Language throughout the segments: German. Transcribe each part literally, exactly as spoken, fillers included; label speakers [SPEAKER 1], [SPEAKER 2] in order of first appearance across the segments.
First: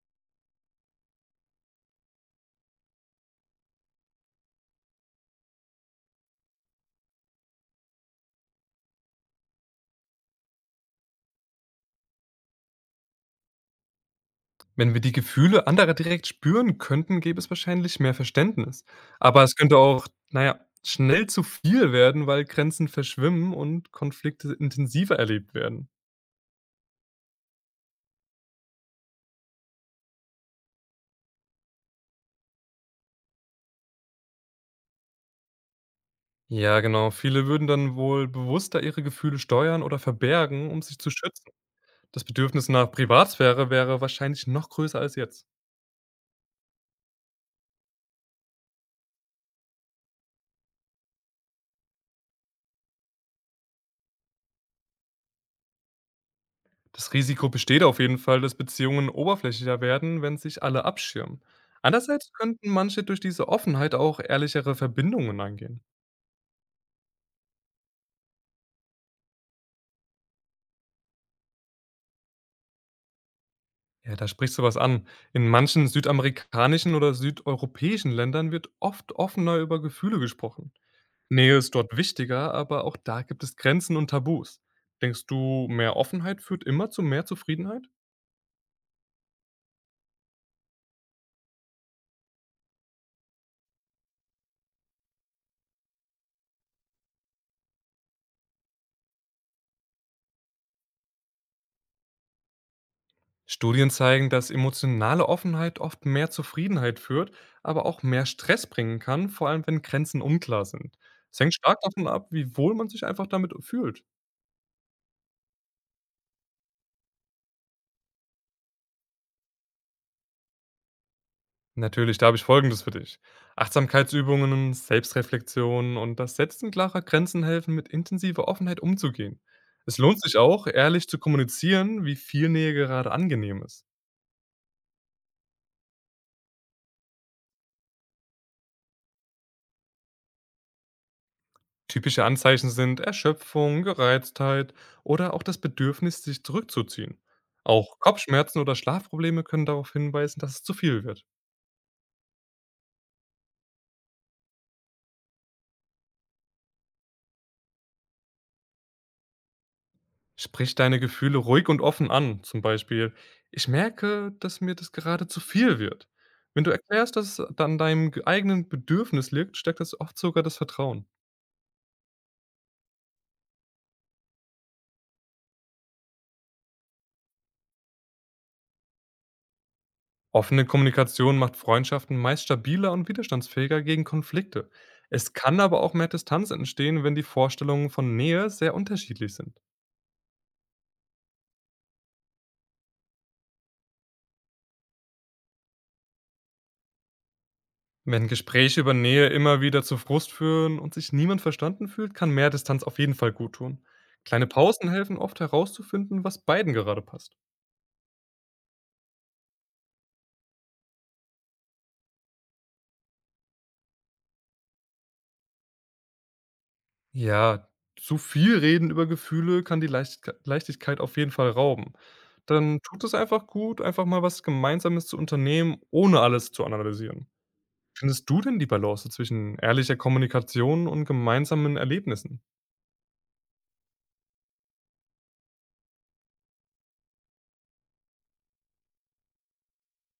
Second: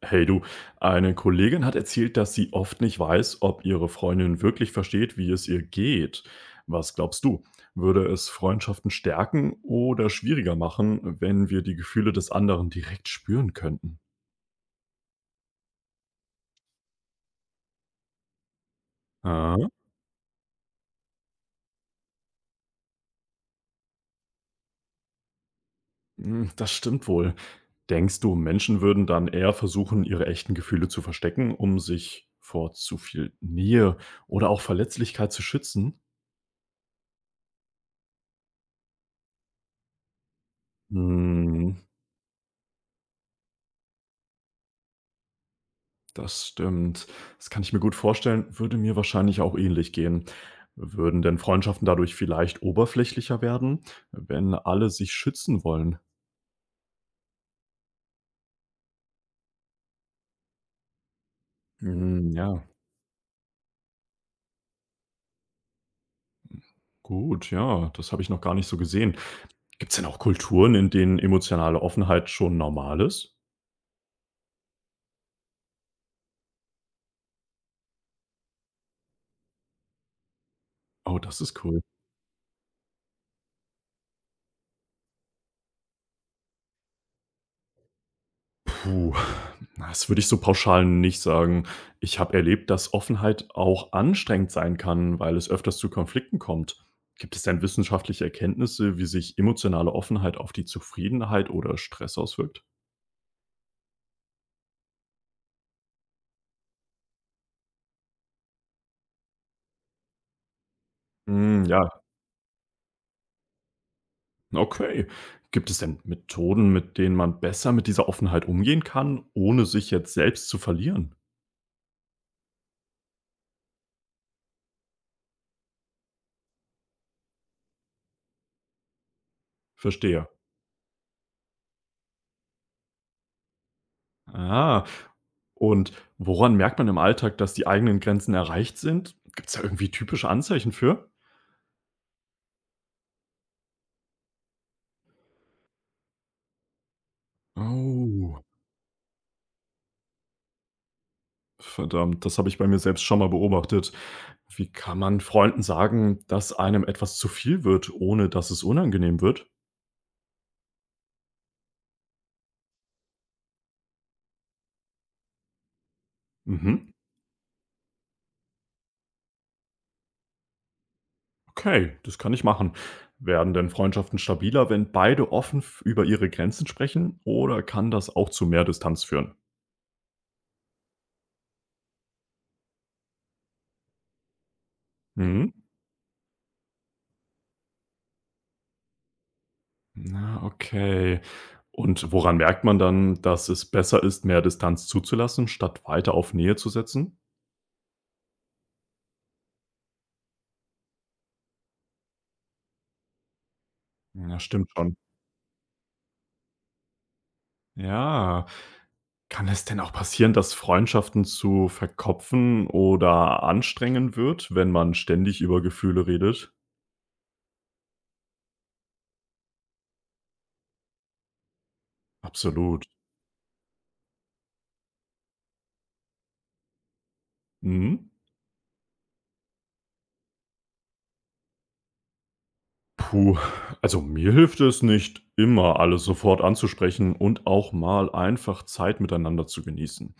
[SPEAKER 1] Hey du, eine Kollegin hat erzählt, dass sie oft nicht weiß, ob ihre Freundin wirklich versteht, wie es ihr geht. Was glaubst du? Würde es Freundschaften stärken oder schwieriger machen, wenn wir die Gefühle des anderen direkt spüren könnten?
[SPEAKER 2] Wenn wir die Gefühle anderer direkt spüren könnten, gäbe es wahrscheinlich mehr Verständnis. Aber es
[SPEAKER 1] Ah,
[SPEAKER 2] könnte auch, naja, schnell zu viel werden, weil Grenzen verschwimmen und Konflikte intensiver erlebt werden.
[SPEAKER 1] hm, das stimmt wohl. Denkst du, Menschen würden dann eher versuchen, ihre echten Gefühle zu verstecken, um sich vor zu viel Nähe oder auch Verletzlichkeit zu schützen?
[SPEAKER 2] Ja, genau. Viele würden dann wohl bewusster ihre Gefühle steuern oder verbergen, um sich zu schützen.
[SPEAKER 1] Hm.
[SPEAKER 2] Das Bedürfnis nach Privatsphäre wäre wahrscheinlich noch größer als jetzt.
[SPEAKER 1] Das stimmt. Das kann ich mir gut vorstellen, würde mir wahrscheinlich auch ähnlich gehen. Würden denn Freundschaften dadurch vielleicht oberflächlicher werden, wenn alle sich schützen wollen?
[SPEAKER 2] Das Risiko besteht auf jeden Fall, dass Beziehungen oberflächlicher werden, wenn sich alle abschirmen. Andererseits
[SPEAKER 1] Hm, ja,
[SPEAKER 2] könnten manche durch diese Offenheit auch ehrlichere Verbindungen eingehen.
[SPEAKER 1] gut, ja, das habe ich noch gar nicht so gesehen. Gibt es denn auch Kulturen, in denen emotionale Offenheit schon normal ist?
[SPEAKER 2] Ja, da sprichst du was an. In manchen südamerikanischen oder südeuropäischen Ländern wird oft offener über Gefühle gesprochen.
[SPEAKER 1] Oh, das
[SPEAKER 2] Nähe
[SPEAKER 1] ist
[SPEAKER 2] ist
[SPEAKER 1] cool.
[SPEAKER 2] dort wichtiger, aber auch da gibt es Grenzen und Tabus. Denkst du, mehr Offenheit führt immer zu mehr Zufriedenheit?
[SPEAKER 1] Puh, das würde ich so pauschal nicht sagen. Ich habe erlebt, dass Offenheit auch anstrengend sein kann, weil es öfters zu Konflikten kommt. Gibt es denn wissenschaftliche Erkenntnisse, wie sich emotionale Offenheit auf die Zufriedenheit oder Stress auswirkt?
[SPEAKER 2] Studien zeigen, dass emotionale Offenheit oft mehr Zufriedenheit führt, aber auch mehr Stress bringen kann, vor allem wenn Grenzen unklar sind. Es hängt
[SPEAKER 1] Hm,
[SPEAKER 2] stark
[SPEAKER 1] ja,
[SPEAKER 2] davon ab, wie wohl man sich einfach damit fühlt.
[SPEAKER 1] okay. Gibt es denn Methoden, mit denen man besser mit dieser Offenheit umgehen kann, ohne sich jetzt selbst zu verlieren?
[SPEAKER 2] Natürlich, da habe ich Folgendes für dich. Achtsamkeitsübungen, Selbstreflexion und das Setzen klarer Grenzen helfen, mit intensiver Offenheit umzugehen. Es lohnt
[SPEAKER 1] Verstehe.
[SPEAKER 2] sich auch, ehrlich zu kommunizieren, wie viel Nähe gerade angenehm ist.
[SPEAKER 1] Ah, und woran merkt man im Alltag, dass die eigenen Grenzen erreicht sind? Gibt es da irgendwie typische Anzeichen für?
[SPEAKER 2] Typische Anzeichen sind Erschöpfung, Gereiztheit oder auch das Bedürfnis, sich zurückzuziehen. Auch
[SPEAKER 1] Oh,
[SPEAKER 2] Kopfschmerzen oder Schlafprobleme können darauf hinweisen, dass es zu viel wird.
[SPEAKER 1] verdammt, das habe ich bei mir selbst schon mal beobachtet. Wie kann man Freunden sagen, dass einem etwas zu viel wird, ohne dass es unangenehm wird?
[SPEAKER 2] Sprich deine Gefühle ruhig und offen an. Zum Beispiel: „Ich merke, dass mir das gerade zu viel wird.“ Wenn du
[SPEAKER 1] Mhm,
[SPEAKER 2] erklärst, dass es an deinem g eigenen Bedürfnis liegt, stärkt das oft sogar das Vertrauen.
[SPEAKER 1] okay, das kann ich machen. Werden denn Freundschaften stabiler, wenn beide offen f- über ihre Grenzen sprechen? Oder kann das auch zu mehr Distanz führen?
[SPEAKER 2] Offene Kommunikation macht Freundschaften meist stabiler und widerstandsfähiger gegen Konflikte. Es
[SPEAKER 1] Mhm.
[SPEAKER 2] kann aber auch mehr Distanz entstehen, wenn die Vorstellungen von Nähe sehr unterschiedlich sind.
[SPEAKER 1] Na, okay. Und woran merkt man dann, dass es besser ist, mehr Distanz zuzulassen, statt weiter auf Nähe zu setzen?
[SPEAKER 2] Wenn Gespräche über Nähe immer wieder zu Frust führen und sich niemand verstanden fühlt, kann mehr Distanz auf jeden Fall gut tun.
[SPEAKER 1] Ja,
[SPEAKER 2] Kleine
[SPEAKER 1] stimmt
[SPEAKER 2] Pausen
[SPEAKER 1] schon.
[SPEAKER 2] helfen oft herauszufinden, was beiden gerade passt.
[SPEAKER 1] Ja, kann es denn auch passieren, dass Freundschaften zu verkopfen oder anstrengend wird, wenn man ständig über Gefühle redet?
[SPEAKER 2] Ja, zu viel reden über Gefühle kann die Leichtigk Leichtigkeit auf jeden Fall rauben. Dann
[SPEAKER 1] Absolut.
[SPEAKER 2] tut es einfach gut, einfach mal was Gemeinsames zu unternehmen, ohne alles zu analysieren.
[SPEAKER 1] Mhm.
[SPEAKER 2] Findest du denn die Balance zwischen ehrlicher Kommunikation und gemeinsamen Erlebnissen?
[SPEAKER 1] Puh, also mir hilft es nicht immer, alles sofort anzusprechen und auch mal einfach Zeit miteinander zu genießen.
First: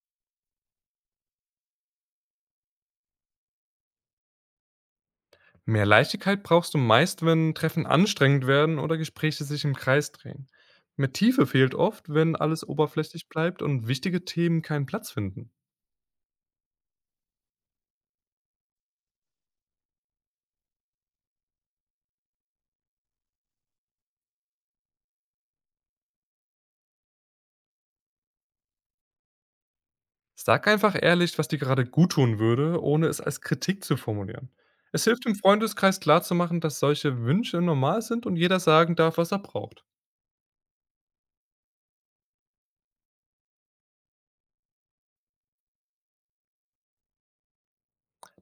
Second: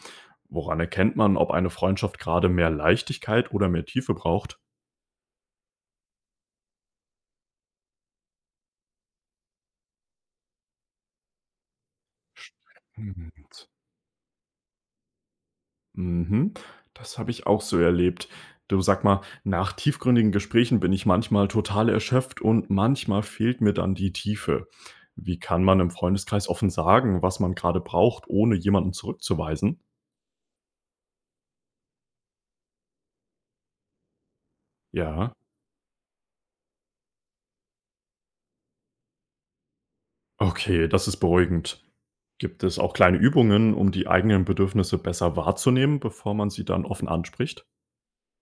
[SPEAKER 1] Woran erkennt man, ob eine Freundschaft gerade mehr Leichtigkeit oder mehr Tiefe braucht?
[SPEAKER 2] Mehr Leichtigkeit brauchst du meist, wenn Treffen anstrengend werden oder Gespräche sich im Kreis drehen. Mehr Tiefe fehlt oft, wenn alles oberflächlich bleibt
[SPEAKER 1] Stimmt.
[SPEAKER 2] und wichtige Themen keinen Platz finden.
[SPEAKER 1] Mhm. Das habe ich auch so erlebt. Du, sag mal, nach tiefgründigen Gesprächen bin ich manchmal total erschöpft und manchmal fehlt mir dann die Tiefe. Wie kann man im Freundeskreis offen sagen, was man gerade braucht, ohne jemanden zurückzuweisen?
[SPEAKER 2] Sag einfach ehrlich, was dir gerade guttun würde, ohne es als Kritik zu formulieren. Es hilft im
[SPEAKER 1] Ja,
[SPEAKER 2] Freundeskreis klarzumachen, dass solche Wünsche normal sind und jeder sagen darf, was er braucht.
[SPEAKER 1] okay, das ist beruhigend. Gibt es auch kleine Übungen, um die eigenen Bedürfnisse besser wahrzunehmen, bevor man sie dann offen anspricht?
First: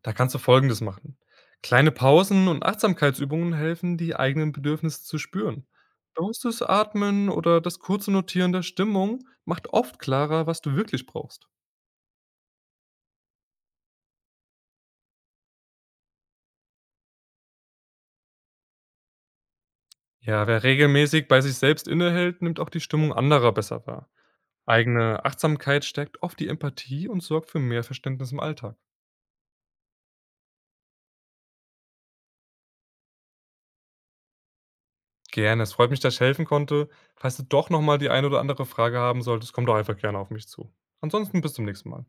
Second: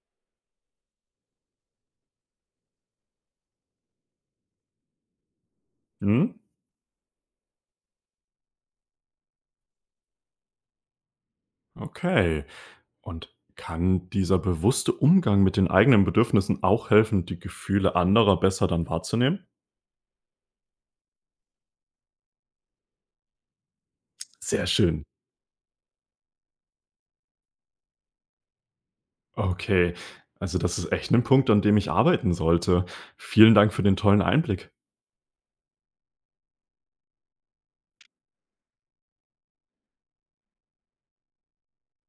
[SPEAKER 2] Da kannst du Folgendes machen. Kleine Pausen und Achtsamkeitsübungen helfen, die eigenen Bedürfnisse zu spüren.
[SPEAKER 1] Hm?
[SPEAKER 2] Bewusstes Atmen oder das kurze Notieren der Stimmung macht oft klarer, was du wirklich brauchst.
[SPEAKER 1] Okay. Und kann dieser bewusste Umgang mit den eigenen Bedürfnissen auch helfen, die Gefühle anderer besser dann wahrzunehmen?
[SPEAKER 2] Ja, wer regelmäßig bei sich selbst innehält, nimmt auch die Stimmung anderer besser wahr.
[SPEAKER 1] Sehr schön.
[SPEAKER 2] Eigene Achtsamkeit stärkt oft die Empathie und sorgt für mehr Verständnis im Alltag.
[SPEAKER 1] Okay, also das ist echt ein Punkt, an dem ich arbeiten sollte. Vielen Dank für den tollen Einblick.
[SPEAKER 2] Gerne, es freut mich, dass ich helfen konnte. Falls du doch nochmal die eine oder andere Frage haben solltest, komm doch einfach gerne auf mich zu. Ansonsten bis zum nächsten Mal.